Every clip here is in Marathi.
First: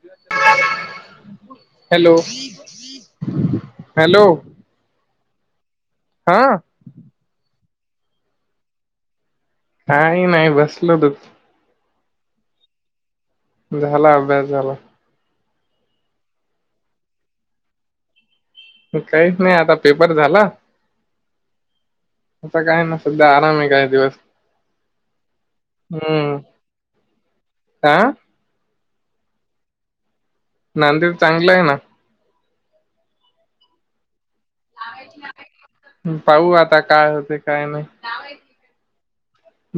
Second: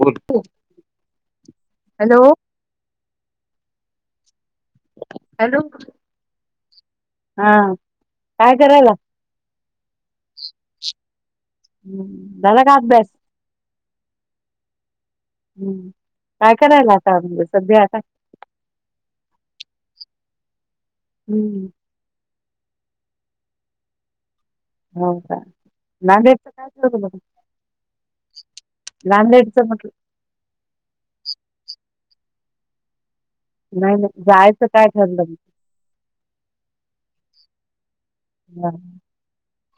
बोल. Hello hello. हॅलो. हा. हा काय करायला? काही नाही बसलेलो. हम्म झाला का अभ्यास? झाला अभ्यास झाला. हम्म काय करायला आता म्हणजे सध्या आता. काहीच नाही आता पेपर झाला हम्म. आता काय ना सध्या आराम आहे काय दिवस. हो का हम्म नामदेवचा काय. हा [unintelligible] लांंदेडचं म्हटल नामदेव चांगलं हे ना. नाही नाही जायच. पाहू आता काय होते काय नाही. हा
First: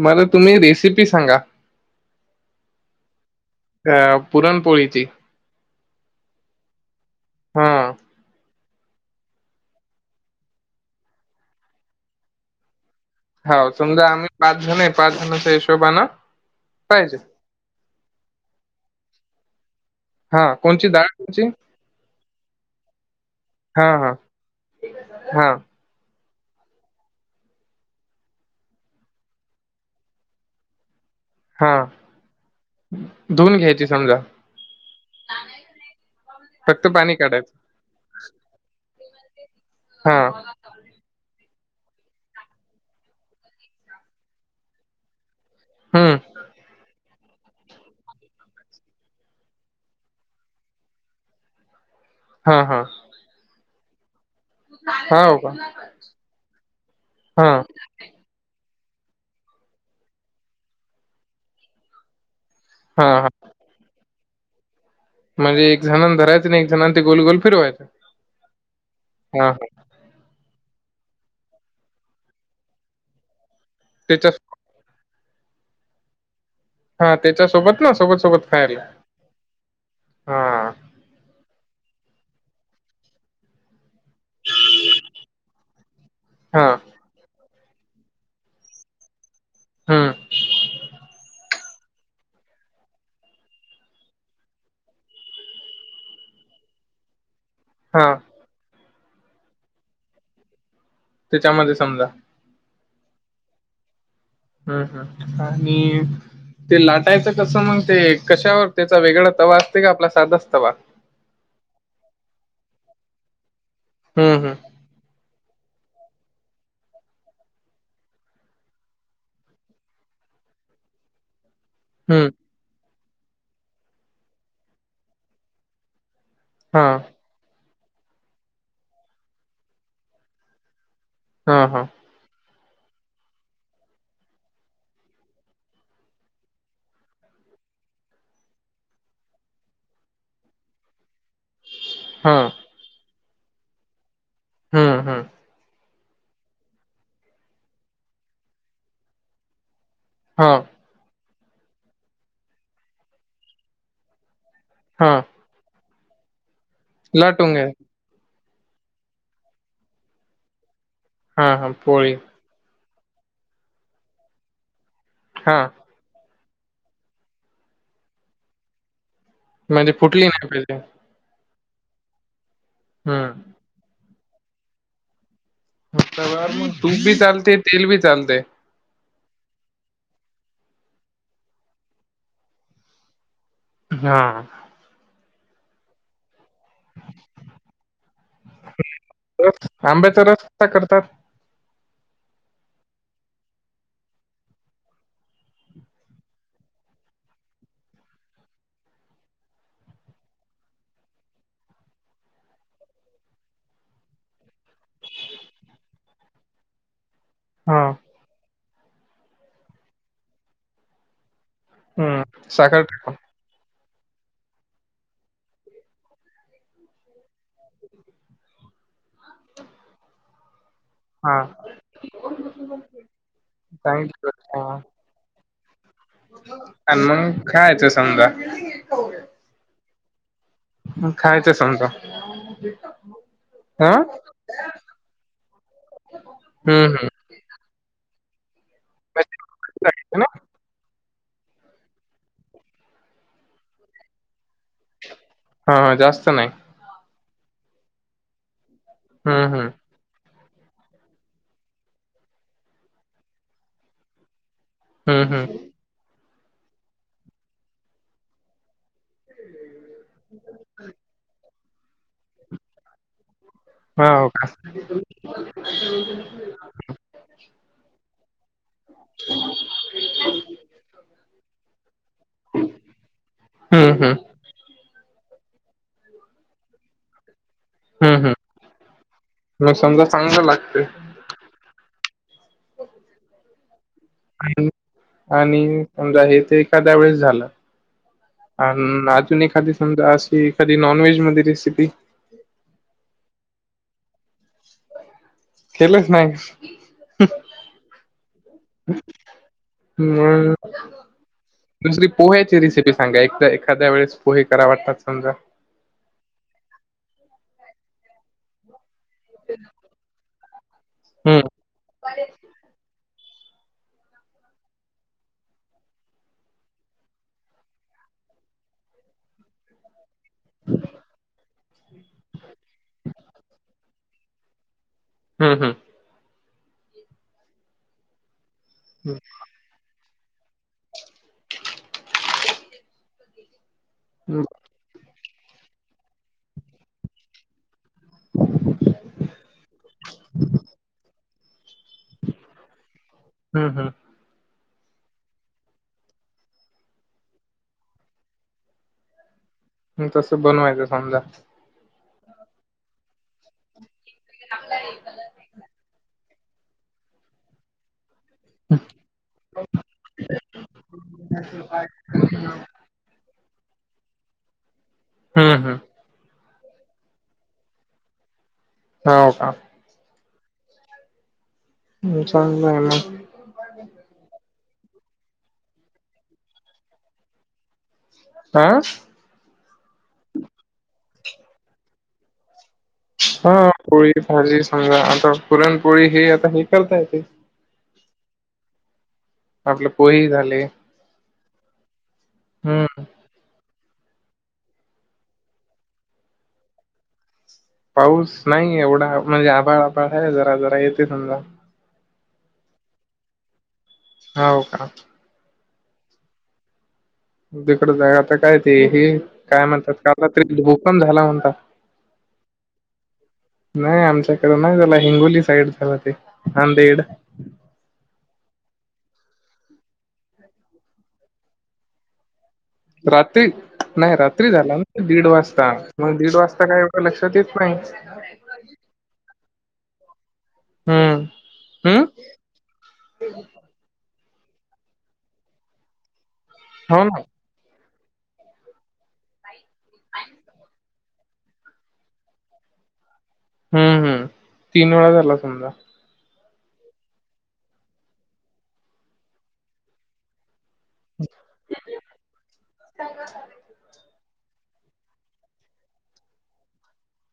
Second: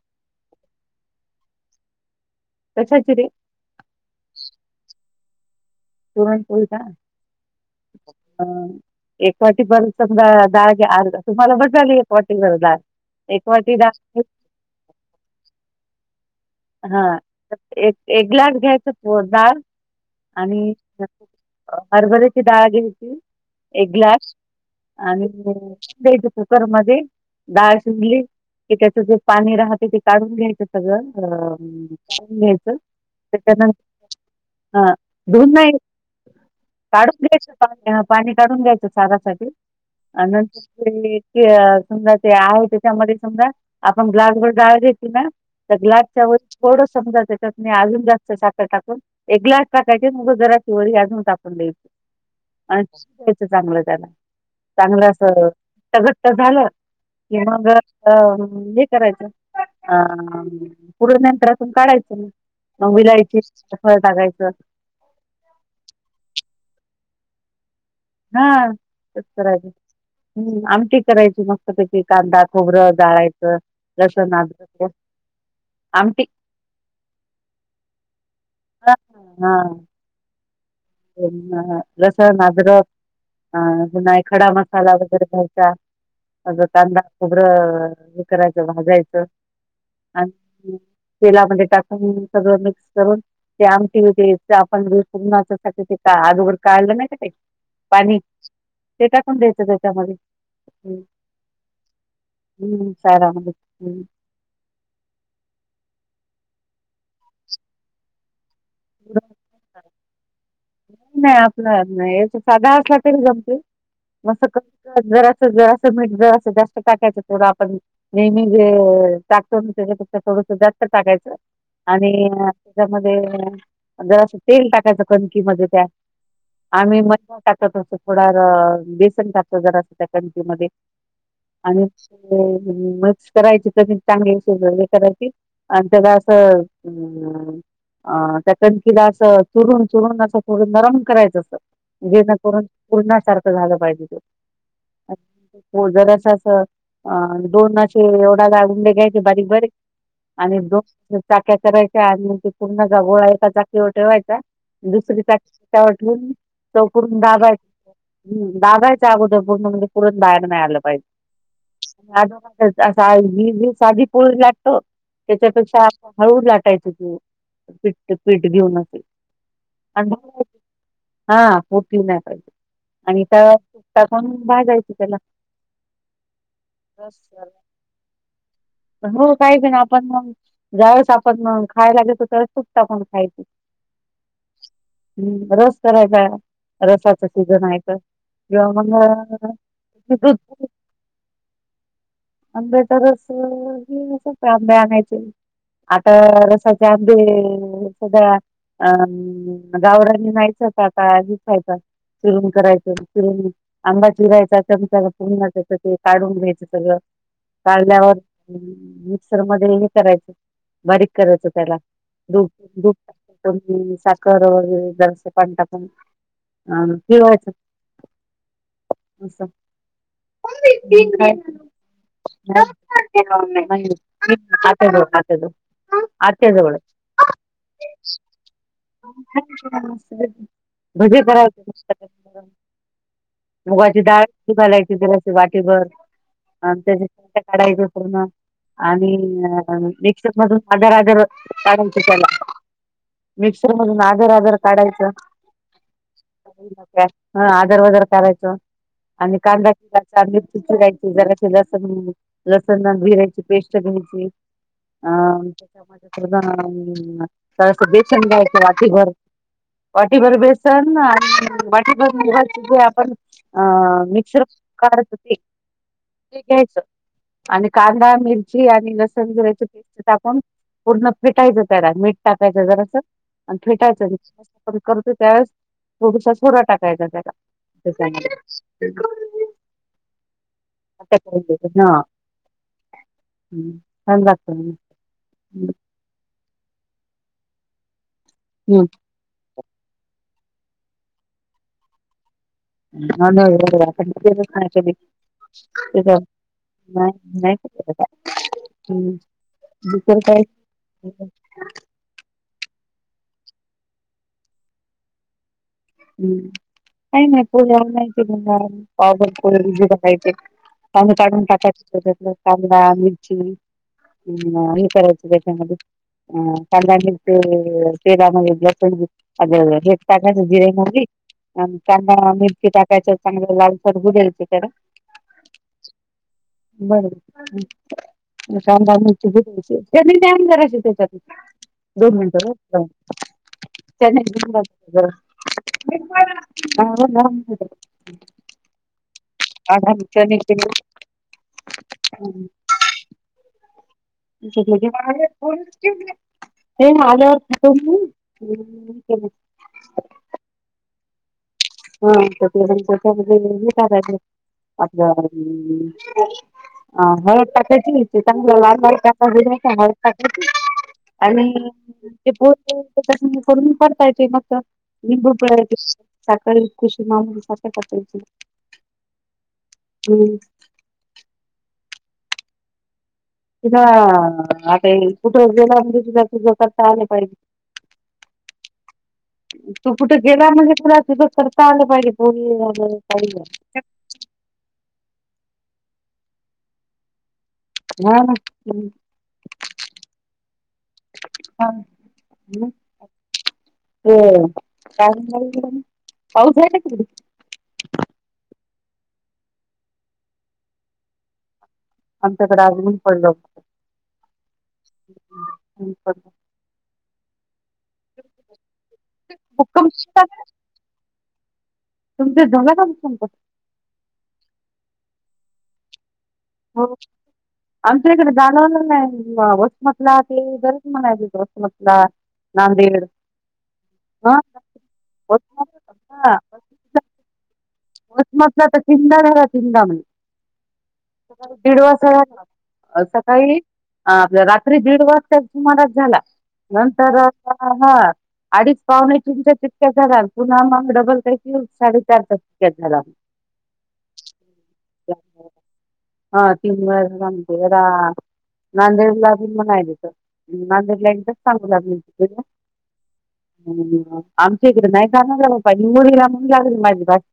मला तुम्ही रेसिपी सांगा. कशाची रे अ पुरणपोळीची. पुरणपोळी का? हा एक वाटी पण समजा [unintelligible] झाली एक वाटी दार. हाव समजा आम्ही पाच जण आहे पाच जणाचा हिशाबाना हा एक एक ग्लास घ्यायच तूअर दाळ हा आणि कोणची डाळ कोणची हरभऱ्याची डाळ घ्याची हा एक हा ग्लास आणि हा दही घेतात. कुकरमध्ये डाळ शिजली की त्याच जे पाणी राहते ते काढून घ्यायचं सगळं [unintelligible] हा काढून धुवून त्याच्यानंतर घ्यायची समजा अ दोन नाही फक्त पाणी काढून घ्यायचं काढायचं. पाणी काढून घ्यायचं चारासाठी हा आणि नंतर ते ते अ समजा ते आहे त्याच्यामध्ये समजा आपण ग्लासभर डाळ घेते ना तर ग्लास हम्म त्यावर थोडं सा आणि जर त्याच्यात मी आजून जास्त साखर टाकून एक ग्लास टाकायचे मग [unintelligible] व अजून टाकून द्यायची. हा हा आणि शिकायचा चांगलं त्याला. चांगलं हा हो असं का घट्ट झालं कि हा मग अ हे करायचं अम पूर्ण [unintelligible] काढायचं म. म हा हा इलायची त्याचवर टाकायचे. म्हणजे एक जणां धरायचं आणि एक जणां ते गोलगोल फिरवायचं. हा तसं हा हा करायचं. हम्म आमटी करायची मस्त त्याकी कांदा खोबरं जाळायचं त्याच्या लसन आ आमटी हा त्याच्या सोबत ना सोबत सोबत खायला हा हा. त्यांना लसन, अदरक अ [unintelligible] खडा मसाला वगैरे घ्यायचा अगं हा कांदा खोबरं हे करायचं भाजायचं हम्म आणि तेलामध्ये टाक कुन सगळं मिक्स करून ते आमटी होती त्या आपण [unintelligible] टाकायचे का अगोदर काढलं नाही का ते हा पाणी. ते टकून द्यायचं त्याच्यामध्ये हम्म. त्याच्या मले समला. हम्म सारा आमले हम्म. हम्म हम्म आणि ते लाटायचं कसं मग ते कशावर त्याचा वेगळा तवा असते का आपला सादच तवा? नाही असं नाही साधा असला तरी जमते म हम्म सका जरा सा जरा सा मीठ जर सा जास्त टाकायचं थोडं आपण. नेहमी जे टाकतो ना त्याच्यापेक्षा थोडसा जास्त टाकायचं. आणि हम्म हम्म आ त्यामध्ये जर असं तेल टाकायचं कणकी मध्ये त्या. हा आम्ही म [inaudible] टाकत असं थोडं र बेसन टाकतं जरा असं त्या कणकी मधे हा हा आणि अ मिक्स करायची [unintelligible] चांगली अशी हे करायची आणि त्याला असं अ त्या कणकिला असं चुरून चुरून असं थोडं नरम करायचं असतं हा जेणेकरून पुरण्यासारखं झालं पाहिजे ते. हम्म अ हम्म हो जरं असं अ दोन असे [unintelligible] घ्यायचे बारीक-बारीक. हा आणि दोन चाक्या करायच्या आणि ते पूर्ण जा गोळा एका चाकीवर ठेवायचा हा दुसरी चाकी [unintelligible] लाटून दाबाय घ्या हम्म दाबायचा अगोदर पूर्ण म्हणजे पुरण बाहेर नाही आलं पाहिजे. हा हा पोळी असा आ [unintelligible] पो लागतो हा त्याच्यापेक्षा हळू लाटायच तू पीठ पीठ घेऊन असे. म्हणजे आणि फुटली नाही भाजायची पाहिजे. हा फुटली नाही पाहिजे आणि हम्म त्या त्या आपण भाजायची त्याला. हप्ता भर मग, तुपबी चालते तेलबी चालते. हो काही प ना आपण मग ज्यावेळेस आपण मग खायला घेतो त्यावेळेस कुट टाकून खायची हां हम्म रस करायचा रसाच सीझन आहे तर किंवा मगृ रस आंब्याचा रस कसा करतात आंबे चारस तरच ह अस का आंबे आणायचे आता रसाचे आंबे हे सध्या अ गावरानी नाहीयच आता खायचं चिरून करायचं रून आंबा चिरायचा चमचाला पूर्चं ते काढून घ्यायचं सगळं हा काढल्यावर मिक्सर मध्ये हे करायचं बारीक करायचं त्याला. हम्म दो साखर दुप टाकून आणखीन साखर वैगरे जरास पाणी टाकून अ फिरवायचं असं मग काय हा चांगली [inaudible] आत्याजवळ. आणि मग खायचं समदया मग भजी खायचं करायचं समजा नसतं नई तर हा मुगाची डाळ घालायची दिलाशी वाटीभर आणि हम्म त्या काढायच पण आणि नअप हम्म मिलशे मध्यि आजार आज कारण की त्याला मिक्सर मधून आदर वादर काढायचं हा हा जास्त नाही ग्यास ह आदार वजर करायच आणि हम्म हम्म काणदे चांदी चिरायची जरा लसण लसण भिरायची पेस्ट घ्यायची अ हम्म हम्म त्याच्यामध्ये बेचंडायच वाटी भर वाटीभर बेसन आणि मुगाची जे आपण अ हो मिक्सर का काढत हो ते ते घ्यायचं आणि कांदा, मिरची आणि लसण जिऱ्याचं पेस्ट टाकून पूर्ण फिटायचं त्यारा मीठ टाकायचं जरासं आणि हम्म हम्म फेटायचं [unintelligible] करतो त्यावेळेस थोडसा सोडा टाकायचा त्याला. तसं हम्म आणि हम्म मग समजा चांगलं लागते आता हा हम्म छान लागतं मग हम्म. आणि समजा येथे एखाद्या वेळेस झाला आन अजून एखादी समजा असं ती एखादी नॉन व्हेज मध्ये रेसिपी [inaudible] केलंच नाहीस नाही नाही तसं तर काय, हम्म दुसर काय मग हे पण दुसरी पोह्याची रेसिपी सांगा एकदा एखाद्या वळेस पोहे करा वाटतात समजा हम्म काय नई पुण्यावर हाय ती म्हणणार पाव भरपूर करायचे पाव काढून हम्म टाकायचे त्याज्यातल पाहून आणि चिमणी आणि हे करायच त्याच्यामध्ये कांदा आणि ते तेलामध्ये हे असते की ते टाकायचं जिरे मोहरी आणि कांदा मिरची टाकायच चांगलं फोडगु द्यायची हे ना हम्म हम्म बर बर मग काम झालं तर दे म्हंजे त्यांनी नम करायचे त्याच्यात दोन मिनटं होऊसतवर चणे हम्म धून घाल जरा [unintelligible] [unintelligible] हम्म हम्म. तुझं तर गे भागे फोनचं ठेवली हे माझं आ खातो मी हे म्हणून केलंय हम्म तसं बनवायचं समला. हा तर ते [unintelligible] त्याच्यामध्ये हे दाबायचा आपलं अ हो पाकेची. [unintelligible] [unintelligible] करून पडता येत मग लिंबू हम्म पळाचे. हम्म [unintelligible] हाव का? हम्म. हे छान लागला. तिला आता ही कुठे गेला म्हणजे तुला तुझा करता आलं पाहिजे. आं तू कुठे गेला म्हणलं तुला [unintelligible] करता आलं पाहिजे बोललय मी. हा पोळी भाजी समजा आता पुरणपोळी हे आता हे करता येत. [unintelligible] आपलं पोहे झाले. हा म हम्म हो [unintelligible] काय पाऊस आहे का तिकडे? पाऊस नाही एवढा म्हणजे आभाळ आभाळ आहे जरा जरा येते समजा. आमच्याकडे अजून ही पडलं. [inaudible] हाव का? [unintelligible] तिकडं जाय आता काय ते हे काय खूप कमी म्हणतात का आता तरी भूकम झाला म्हणता. तुमचं [unintelligible] पण संपत. नाही आमच्याकडें नाही झाला हिंगोली साईड झालं ते. हो. नांदेड आमच्या इकडे जाणवलं नाही वसमतला ते गरज म्हणाय वसमतला. नांदेड रात्री नाही ह रात्री झाला ना दीड वाजता मग दीड वाजता काय एवढं लक्षात येत नाही. [unintelligible] चिंडाळला तिंदा म्हणे. हम्म. दीड हम्म वाजता का अ सकाळी आपल्या रात्री दीड वाजता सुमारास झाला हो नंतर ना हा अडीच पावणे तीनच्या तितक्या झाला पुन्हा मग डबल काय साडेचार टक्क्या झाला. हम्म हम्म तीन वेळा झाला समजा. हा तीन वेळा झाला [unintelligible] नांदेडला पण म्हणालाय त नांदेड नंतर सांगू लागली. [unintelligible] हम्म आमच्या इकडे नाही झालं [unintelligible] हिंगोळीला म्हणून. [unintelligible]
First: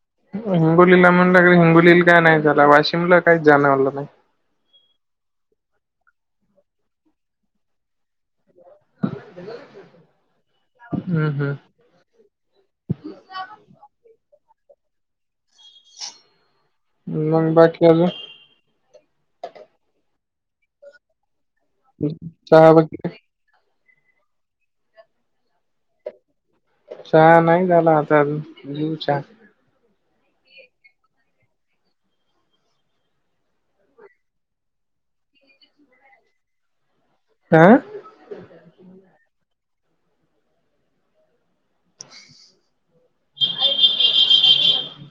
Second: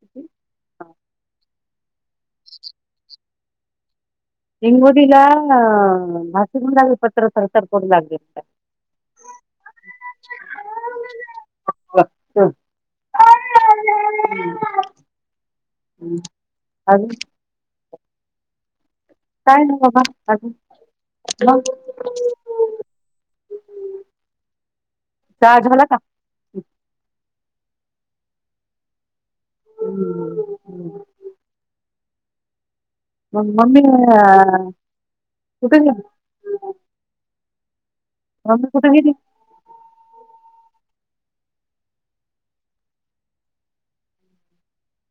हिंगोलीला म्हणलं क हिंगोलीला काय नाही झाला वाशिमला काही जाणवालं नाही. [unintelligible] हम्म हम्म. [unintelligible] अजून मंग बाकीअजुन. काय न बाबा असच मग चहा बाकी काय चहा झाला का? चहा नाही झाला आता अजून, घेईन चहा हम्म हम्म मग मम्मी आ कुठे गेली? हा. राहुलला फोटो घेते.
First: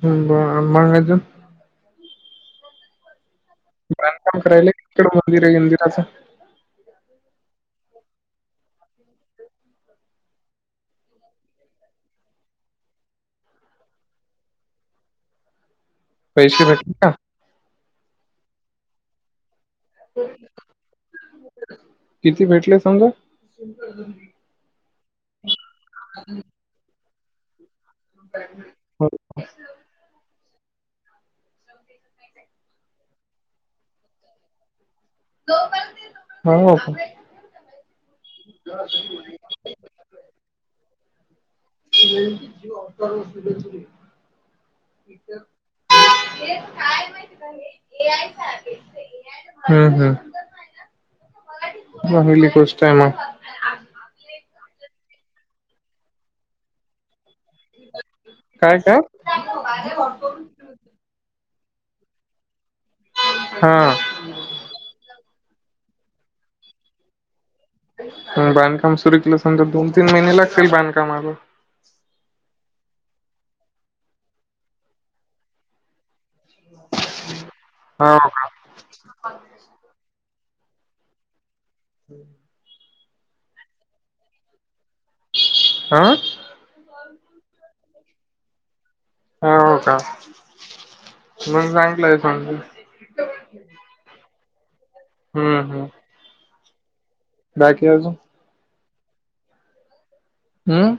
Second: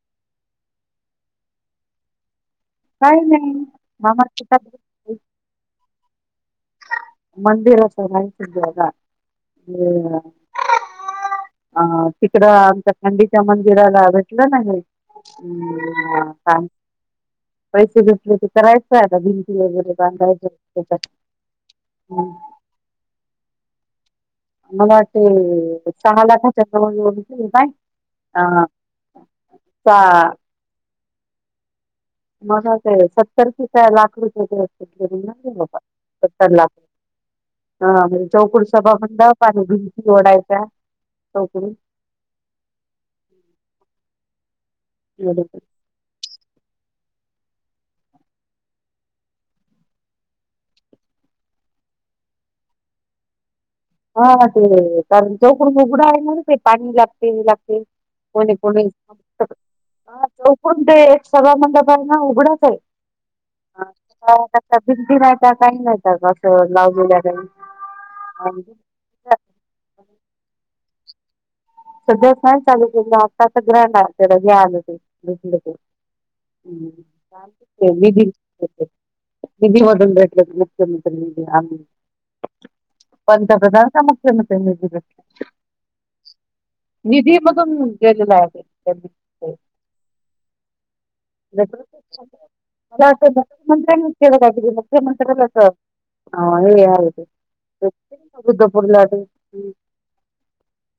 हम्म ब मग अजून. काय नाय [unintelligible] काम करायला तिकडं [unintelligible] आहे मंदिराचं. मंदिर अस नयस अ अ तिकड आमच्या खंडीच्या मंदिराला भेटलं नाही. का पैसे भेटले का पैसे घेतले ते करायचंय आता भिंती वगैरे. बांधायचं त्याच्यात किती भेटले समजा. आम वाटठी सहालखा चंद्रभदची काई ह. हो का. मग ते सत्तर क का लाख रुपये अस. सत्तर लाख हो का म्हणजे चौकुड सभाखंडा. पाणी भिची ओढायच्या टोकरी. ज अवार व सु. बरोबर हे काय माहिती ए आय. हम्म हम्म चांगली गोष्ट आहे मग हा ते कारण चौकडून उघडा आहेणार ते पाणी ला. तीन लागतील कोणे काय कोणी. काय चौकण ते एक सभामंडप आहे ना उघडाच आहे. हा भदी राय काही नाही कस लाव दिल्या का. बांधकाम सुरू केलं समजा दोन तीन महिने लागतील बांधकामाला. सध्याच नाही चालू केलं आता आता ग्रँड आ त्याे आलं ते भ ते. हम्म चालतंय हो की विधी का विधीवून मुख्यमंत्री आम. हम्म पंतप्रधानचा मुख्यमंत्री मी तिथ हा? निधी मधून गेलेला आहे त्यांनी. हो हो का म्हून सांगितलंय सज. मला अस मुख्यमंत्र्यांनी ठव मुख्यमंत्र्यांला हम्म अस हम्म हे. अरे ते बाकी आजून. आता धपुरला अडे ते हम्म.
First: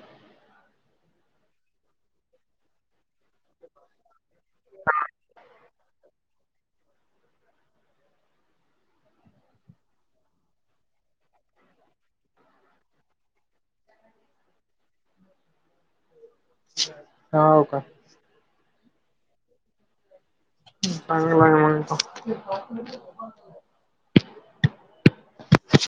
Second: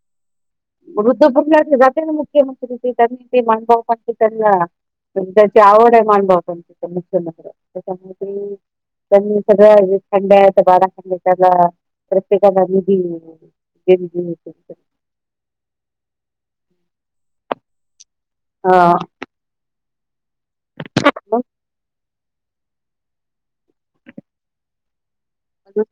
वृद्ध बुटला जाते ना मुख्यमंत्री ते त्यांनी ते मानव पण त्यांना आवड आहे मानभवत मु्य नगर त्याच्यामुळे. सगळं थंड बाराड त्याला प्रत्येकाला नि ते बी केलं कसं तर हा हो का. हा. आम्ही बागेमध्ये येताव हम्म